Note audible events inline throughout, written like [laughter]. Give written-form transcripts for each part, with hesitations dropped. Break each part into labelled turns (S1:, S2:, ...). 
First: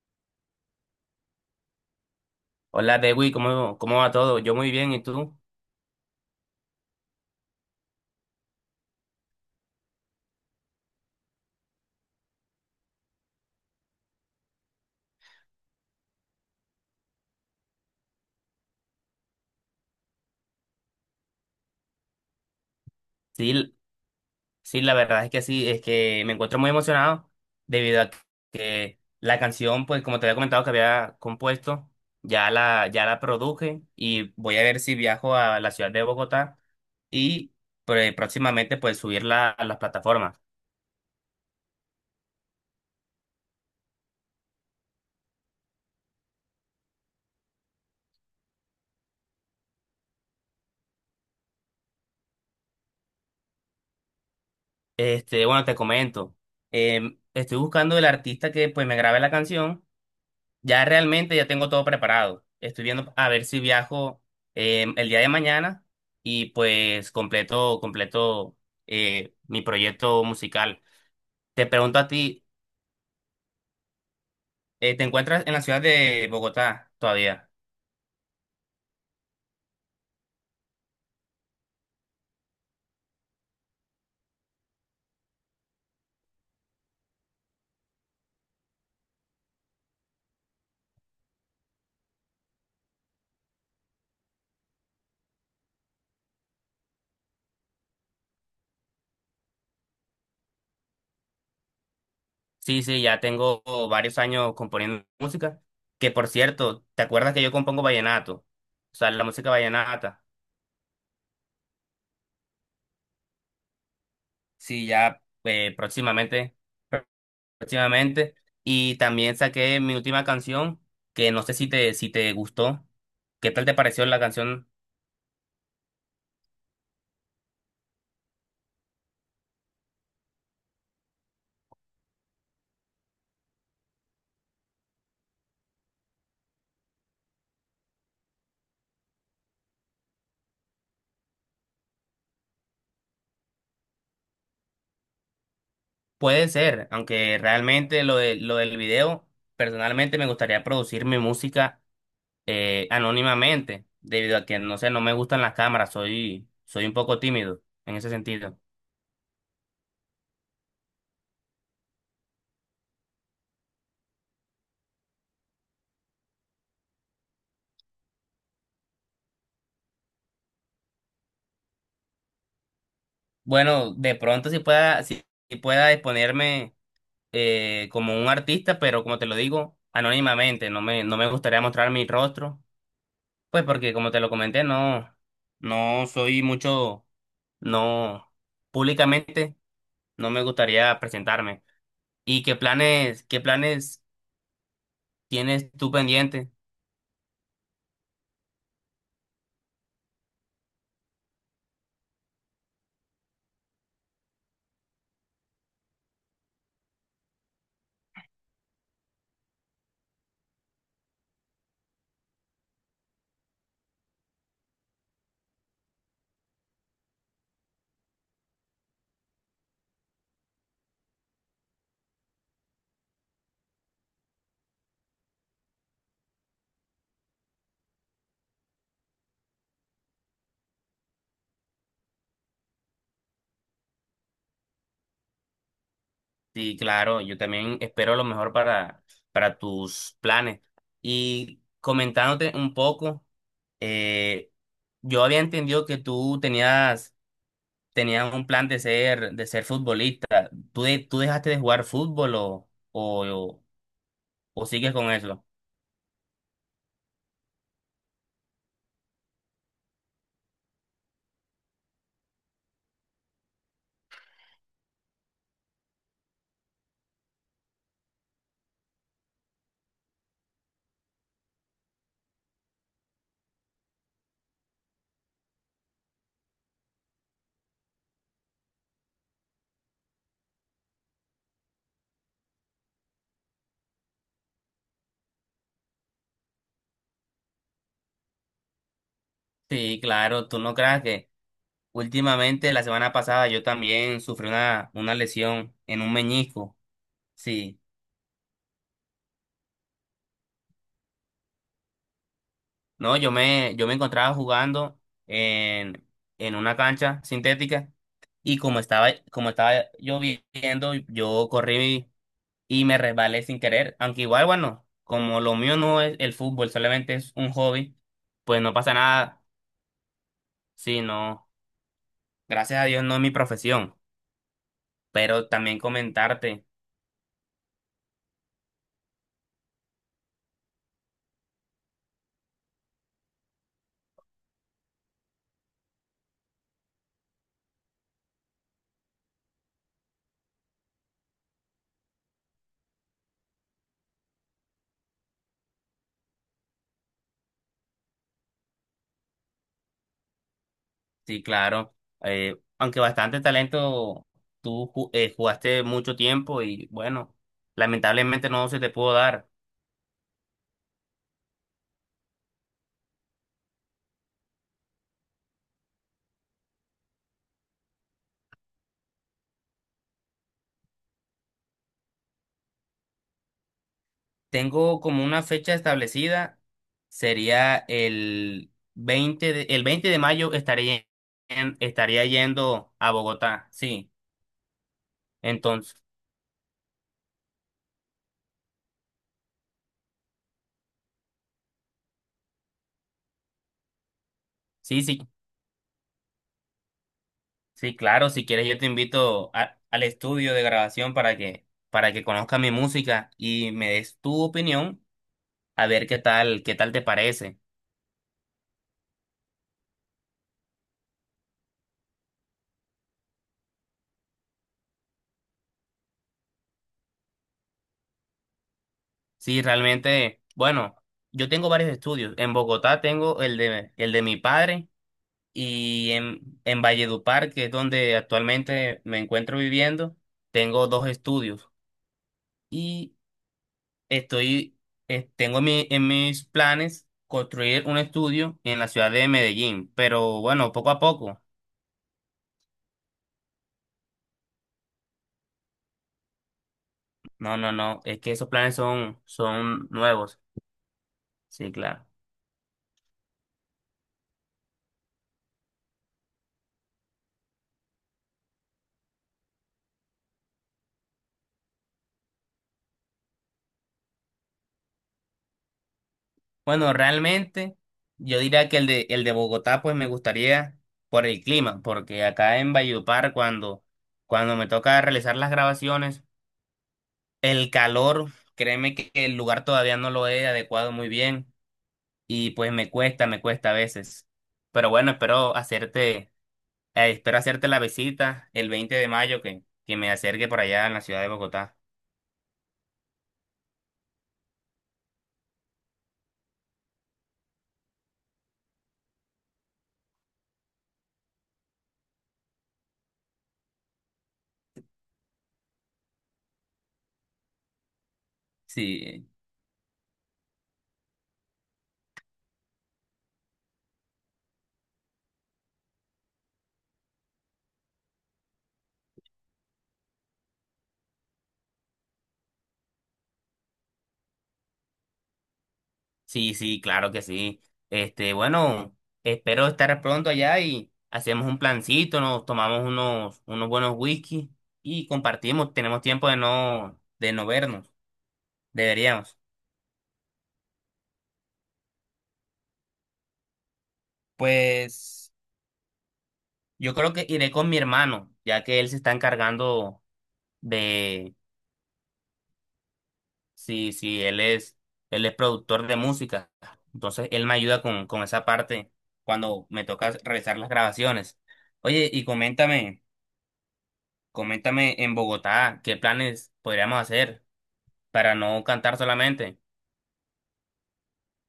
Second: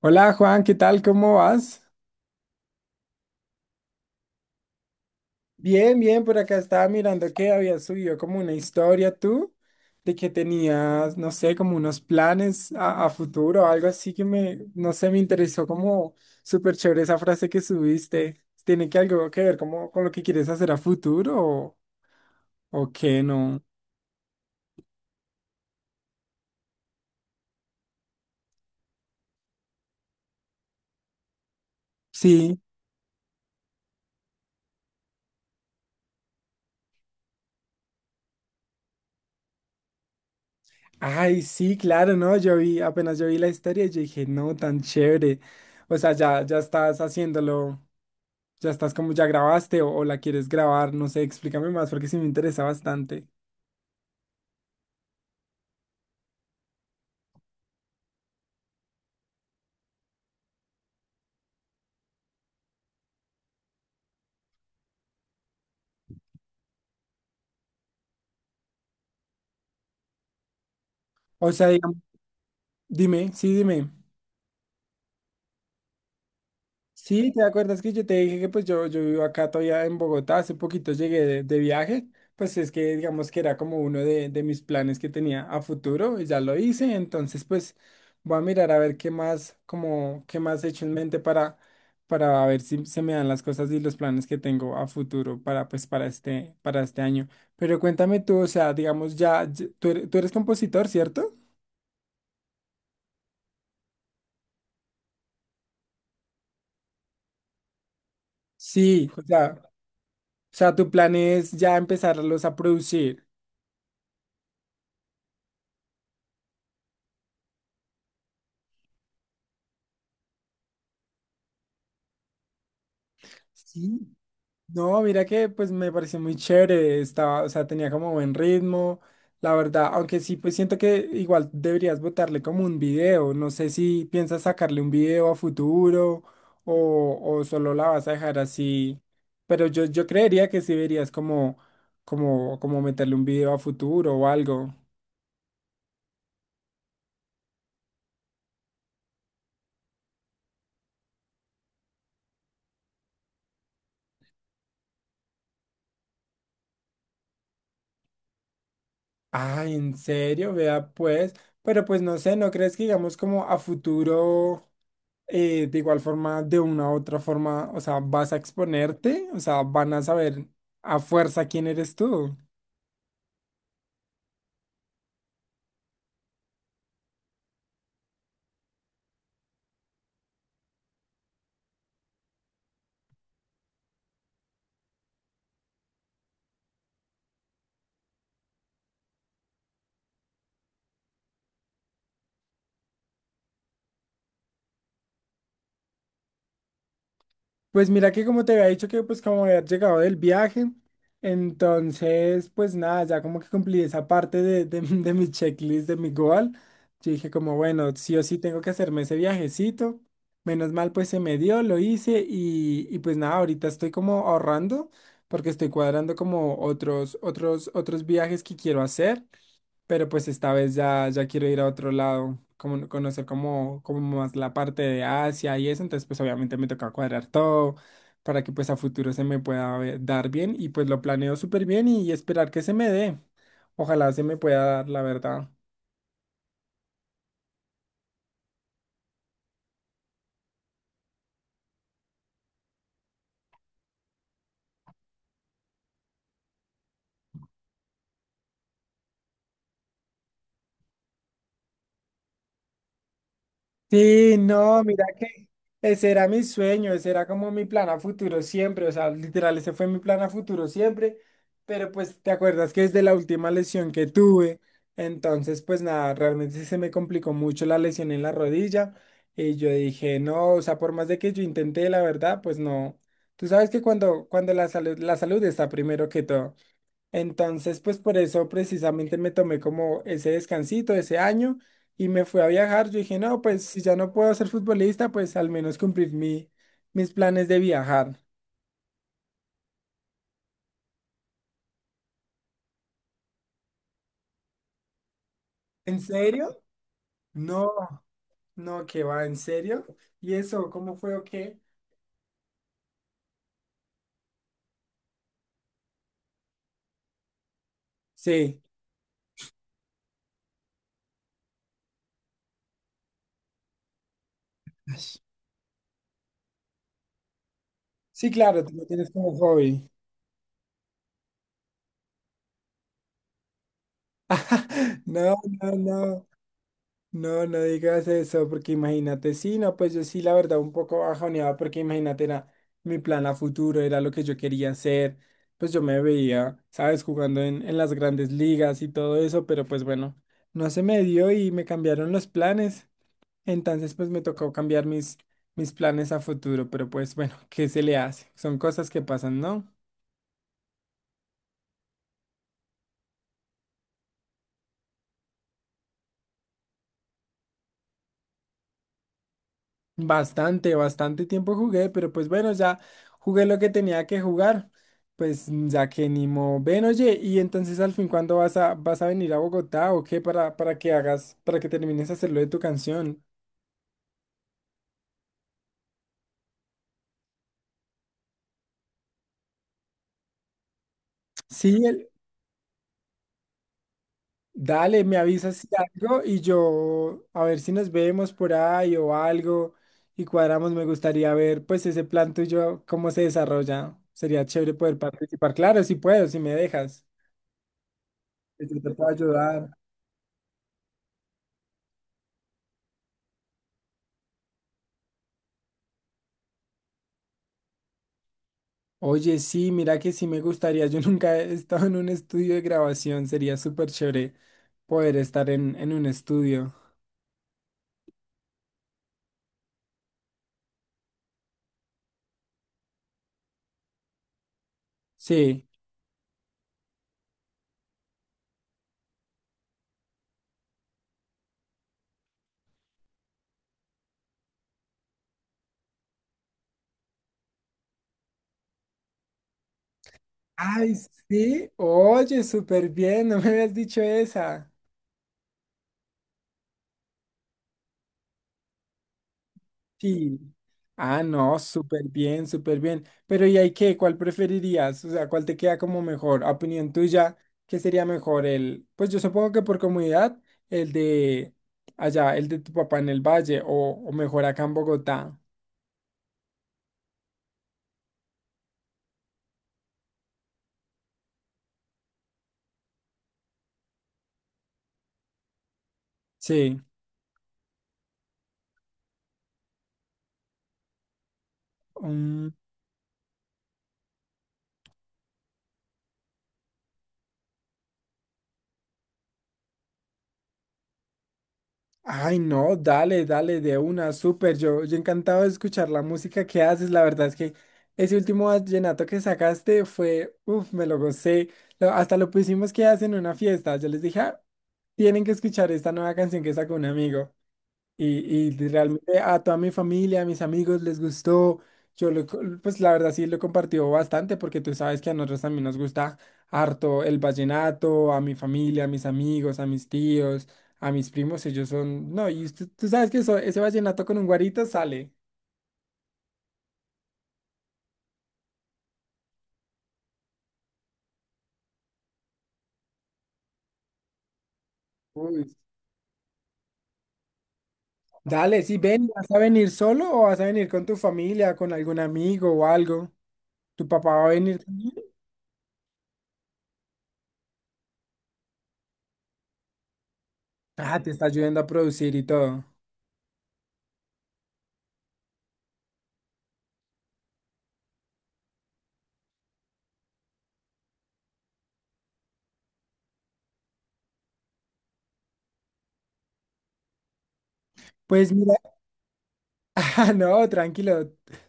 S1: Hola Juan, ¿qué tal? ¿Cómo vas?
S2: Hola, Dewi, ¿cómo va todo? Yo muy bien, ¿y tú?
S1: Bien, bien, por acá estaba mirando que habías subido como una historia tú, de que tenías, no sé, como unos planes a futuro o algo así que me, no sé, me interesó como súper chévere esa frase que subiste. ¿Tiene que algo que ver como con lo que quieres hacer a futuro o qué no?
S2: Sí, sí, la verdad es que sí, es que me encuentro muy emocionado debido a que la canción, pues como te había comentado que había compuesto, ya
S1: Sí.
S2: la, ya la produje y voy a ver si viajo a la ciudad de Bogotá y pues, próximamente pues subirla a las plataformas.
S1: Ay, sí, claro, no, yo vi, apenas yo vi la historia, yo dije, no, tan chévere. O sea, ya estás haciéndolo. Ya estás como, ya grabaste o la quieres grabar, no sé, explícame más porque sí me interesa bastante.
S2: Este, bueno, te comento, estoy buscando el artista que pues me grabe la canción. Ya realmente ya tengo todo preparado. Estoy viendo a ver si viajo el día de mañana y pues completo mi proyecto musical.
S1: O
S2: Te
S1: sea, digamos,
S2: pregunto a ti,
S1: dime.
S2: ¿te encuentras en la ciudad de Bogotá
S1: Sí, ¿te
S2: todavía?
S1: acuerdas que yo te dije que pues yo vivo acá todavía en Bogotá? Hace poquito llegué de viaje, pues es que digamos que era como uno de mis planes que tenía a futuro y ya lo hice, entonces pues voy a mirar a ver qué más, como qué más he hecho en mente para ver si se me dan las cosas y los planes que tengo a futuro para pues para este año. Pero cuéntame tú, o sea, digamos ya, tú eres compositor, ¿cierto?
S2: Sí, sí, ya tengo varios años componiendo música. Que por cierto, ¿te acuerdas que yo compongo vallenato? O
S1: Sí,
S2: sea, la música
S1: o
S2: vallenata.
S1: sea, tu plan es ya empezarlos a producir.
S2: Sí, ya próximamente. Próximamente. Y también saqué mi última canción, que no sé si te gustó. ¿Qué tal te
S1: Sí.
S2: pareció la canción?
S1: No, mira que pues me pareció muy chévere, estaba, o sea, tenía como buen ritmo, la verdad, aunque sí, pues siento que igual deberías botarle como un video, no sé si piensas sacarle un video a futuro o solo la vas a dejar así, pero yo creería que sí deberías como, como meterle un video a futuro o algo.
S2: Puede ser, aunque realmente lo del video, personalmente me gustaría producir mi música anónimamente, debido a que, no sé, no me gustan las cámaras, soy un poco tímido en ese sentido.
S1: Ah, ¿en serio? Vea pues, pero pues no sé, ¿no crees que digamos como a futuro? De igual forma, de una u otra forma, o sea, vas a exponerte, o sea, van a saber a fuerza quién eres tú.
S2: Bueno, de pronto si pueda, si si pueda exponerme como un artista, pero como te lo digo, anónimamente, no me gustaría mostrar mi rostro. Pues porque como te lo comenté, no, no soy mucho, no, públicamente no me gustaría presentarme. ¿Y qué planes tienes tú pendiente?
S1: Pues mira que como te había dicho que pues como había llegado del viaje, entonces pues nada, ya como que cumplí esa parte de, [laughs] de mi checklist, de mi goal. Yo dije como, bueno, sí o sí tengo que hacerme ese viajecito. Menos mal pues se me dio, lo hice y pues nada, ahorita estoy como ahorrando porque estoy cuadrando como otros viajes que quiero hacer. Pero pues esta vez ya, ya quiero ir a otro lado, como, conocer como, como más la parte de Asia y eso, entonces pues obviamente me toca cuadrar todo para que pues a futuro se me pueda dar bien y pues lo planeo súper bien y esperar que se me dé. Ojalá se me pueda dar, la verdad.
S2: Sí, claro, yo también espero lo mejor para tus planes. Y comentándote un poco, eh, yo había entendido que tú tenías un plan de ser futbolista. ¿Tú, tú dejaste de jugar fútbol
S1: Sí,
S2: o
S1: no,
S2: sigues
S1: mira
S2: con eso?
S1: que ese era mi sueño, ese era como mi plan a futuro siempre, o sea, literal, ese fue mi plan a futuro siempre, pero pues te acuerdas que desde la última lesión que tuve, entonces pues nada, realmente se me complicó mucho la lesión en la rodilla y yo dije, no, o sea, por más de que yo intenté, la verdad, pues no, tú sabes que cuando, cuando la salud está primero que todo. Entonces, pues por eso precisamente me tomé como ese descansito, ese año, y me fui a viajar. Yo dije, no, pues si ya no puedo ser futbolista, pues al menos cumplir mi, mis planes de viajar.
S2: Sí, claro, tú no creas que últimamente la semana pasada yo también sufrí una lesión
S1: ¿En
S2: en un
S1: serio?
S2: meñisco.
S1: No,
S2: Sí,
S1: no, que va, ¿en serio? ¿Y eso, cómo fue o qué?
S2: no, yo me encontraba jugando en, en una cancha sintética y
S1: Sí,
S2: como estaba lloviendo, yo corrí y me resbalé sin querer. Aunque igual, bueno, como lo mío no es el fútbol, solamente es un hobby,
S1: sí,
S2: pues
S1: claro,
S2: no
S1: tú lo
S2: pasa
S1: tienes como
S2: nada.
S1: hobby.
S2: Sí, no, gracias a Dios no es mi profesión,
S1: [laughs] No,
S2: pero
S1: no,
S2: también
S1: no.
S2: comentarte.
S1: No, no digas eso, porque imagínate, sí, no, pues yo sí, la verdad, un poco bajoneaba, porque imagínate, era mi plan a futuro, era lo que yo quería hacer, pues yo me veía, sabes, jugando en las grandes ligas y todo eso, pero pues bueno, no se me dio y me cambiaron los planes, entonces pues me tocó cambiar mis, mis planes a futuro, pero pues bueno, ¿qué se le hace? Son cosas que pasan, ¿no?
S2: Sí, claro. Aunque bastante talento, tú jugaste mucho tiempo y bueno, lamentablemente no se te pudo dar.
S1: Bastante, bastante tiempo jugué, pero pues bueno, ya jugué lo que tenía que jugar. Pues ya que ni modo. Ven, oye, y entonces al fin, ¿cuándo vas a, vas a venir a Bogotá o qué para que hagas, para que termines de hacerlo de tu canción?
S2: Tengo como una fecha establecida, sería el 20 de mayo estaría,
S1: Sí,
S2: estaría yendo a Bogotá, sí.
S1: dale, me avisas si
S2: Entonces,
S1: algo y yo a ver si nos vemos por ahí o algo y cuadramos. Me gustaría ver pues ese plan tuyo, cómo se desarrolla. Sería chévere poder
S2: sí, sí,
S1: participar. Claro, si puedo, si me dejas.
S2: sí, claro, si quieres yo
S1: Yo
S2: te
S1: te puedo
S2: invito
S1: ayudar.
S2: al estudio de grabación para que conozcas mi música y me des tu opinión a ver qué tal te parece.
S1: Oye, sí, mira que sí me gustaría. Yo [laughs] nunca he estado en un estudio de grabación. Sería súper chévere poder estar en un estudio.
S2: Sí, realmente, bueno, yo tengo varios estudios. En Bogotá tengo el de mi padre
S1: Sí.
S2: y en Valledupar, que es donde actualmente me encuentro viviendo, tengo dos estudios. Y estoy, tengo en en mis planes construir un estudio en la ciudad de Medellín, pero bueno, poco
S1: Ay,
S2: a poco.
S1: sí. Oye, súper bien. No me habías dicho esa.
S2: No, no, no, es que esos planes son
S1: Sí.
S2: nuevos.
S1: Ah, no,
S2: Sí,
S1: súper
S2: claro.
S1: bien, súper bien. Pero ¿y ahí qué? ¿Cuál preferirías? O sea, ¿cuál te queda como mejor? A opinión tuya, ¿qué sería mejor? El, pues yo supongo que por comodidad, el de allá, el de tu papá en el valle o mejor acá en Bogotá.
S2: Bueno, realmente yo diría que el de Bogotá pues me gustaría por el clima, porque acá en Valledupar cuando me toca realizar las grabaciones,
S1: Sí.
S2: el calor, créeme que el lugar todavía no lo he adecuado muy bien y pues me cuesta a veces. Pero bueno, espero hacerte la visita el 20 de mayo que me acerque por allá en la ciudad de Bogotá.
S1: Ay, no, dale, dale, de una, súper. Yo encantado de escuchar la música que haces. La verdad es que ese último vallenato que sacaste fue, uff, me lo gocé. Hasta lo pusimos que hacen en una fiesta. Yo les dije, "Ah, tienen que escuchar esta nueva canción que sacó un amigo. Y realmente
S2: Sí,
S1: a toda mi familia, a mis amigos les gustó. Yo, pues la verdad sí lo compartió bastante porque tú sabes que a nosotros también nos gusta harto el vallenato, a mi familia, a mis amigos, a mis tíos, a mis primos, ellos son... No, y tú sabes que ese vallenato con un guarito sale.
S2: sí, sí, claro que sí. Este, bueno, espero estar pronto allá y hacemos un plancito, nos tomamos unos, unos buenos whisky y
S1: Uy.
S2: compartimos. Tenemos tiempo de no vernos.
S1: Dale, sí, ven, ¿vas a
S2: Deberíamos.
S1: venir solo o vas a venir con tu familia, con algún amigo o algo? ¿Tu papá va a venir también?
S2: Pues yo creo que iré con mi hermano, ya que él se está encargando
S1: Ah, te está
S2: de,
S1: ayudando a producir y todo.
S2: sí, sí, él es productor de música. Entonces él me ayuda con esa parte cuando me toca realizar las grabaciones. Oye, y coméntame. Coméntame en Bogotá qué planes podríamos hacer
S1: Pues
S2: para
S1: mira.
S2: no cantar solamente.
S1: [laughs] Ah, no, tranquilo.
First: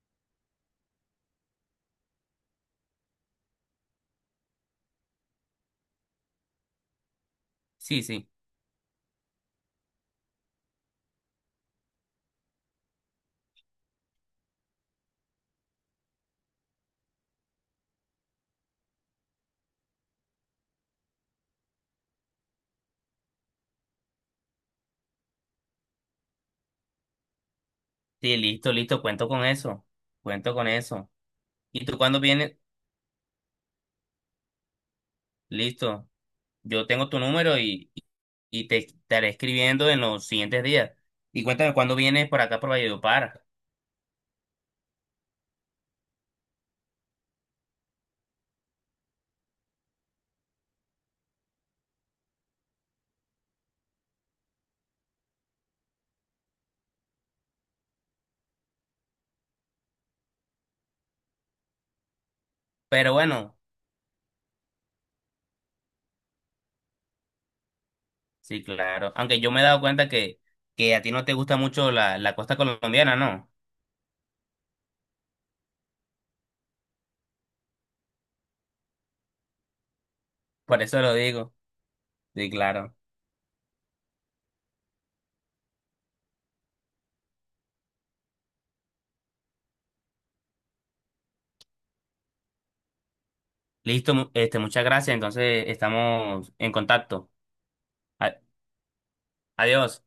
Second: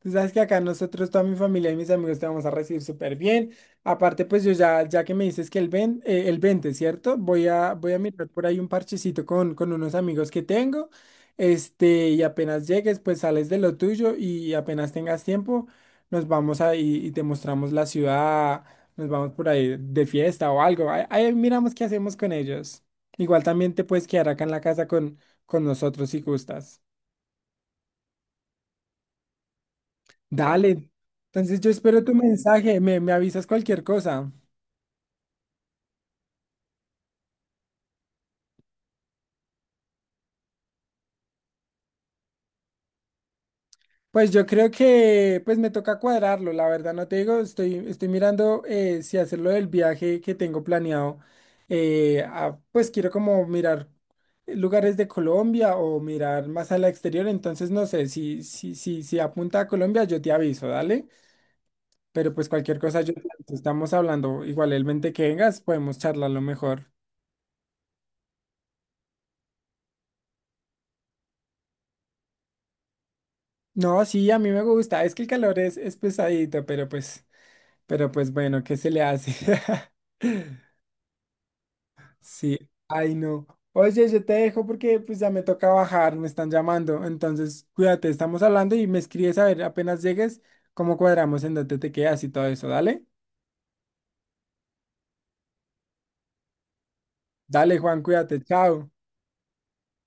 S1: Tú sabes que acá nosotros, toda mi familia y mis amigos te vamos a recibir súper bien. Aparte, pues yo ya, ya que me dices que el, ven, el 20, ¿cierto? Voy a, voy a
S2: Sí,
S1: mirar
S2: sí.
S1: por ahí un parchecito con unos amigos que tengo. Este, y apenas llegues, pues sales de lo tuyo y apenas tengas tiempo, nos vamos ahí y te mostramos la ciudad, nos vamos por ahí de fiesta o algo. Ahí, ahí miramos qué hacemos con ellos. Igual también te puedes quedar acá en la casa con nosotros si gustas.
S2: Sí, listo, listo, cuento con eso. Cuento con
S1: Dale.
S2: eso.
S1: Entonces yo
S2: ¿Y tú
S1: espero tu
S2: cuándo vienes?
S1: mensaje, me avisas cualquier cosa.
S2: Listo. Yo tengo tu número y te estaré escribiendo en los siguientes días. Y cuéntame cuándo vienes por acá por Valledupar.
S1: Pues yo creo que pues me toca cuadrarlo, la verdad no te digo, estoy, estoy mirando si hacerlo del viaje que tengo planeado. Pues quiero como mirar lugares de Colombia o mirar más al exterior, entonces no sé, si, si, si, si apunta a Colombia yo te aviso, dale. Pero pues cualquier cosa yo
S2: Pero
S1: te aviso,
S2: bueno,
S1: estamos hablando, igualmente que vengas, podemos charlarlo mejor.
S2: sí, claro. Aunque yo me he dado cuenta que a ti no te gusta mucho la, la costa colombiana, ¿no?
S1: No, sí, a mí me gusta. Es que el calor es pesadito, pero pues bueno, ¿qué se le hace? [laughs]
S2: Por eso lo digo. Sí,
S1: Sí,
S2: claro.
S1: ay no. Oye, yo te dejo porque pues ya me toca bajar, me están llamando. Entonces, cuídate, estamos hablando y me escribes a ver apenas llegues cómo cuadramos en dónde te quedas y todo eso. Dale,
S2: Listo, este, muchas gracias. Entonces estamos en contacto.
S1: dale, Juan,
S2: A-
S1: cuídate, chao.
S2: Adiós.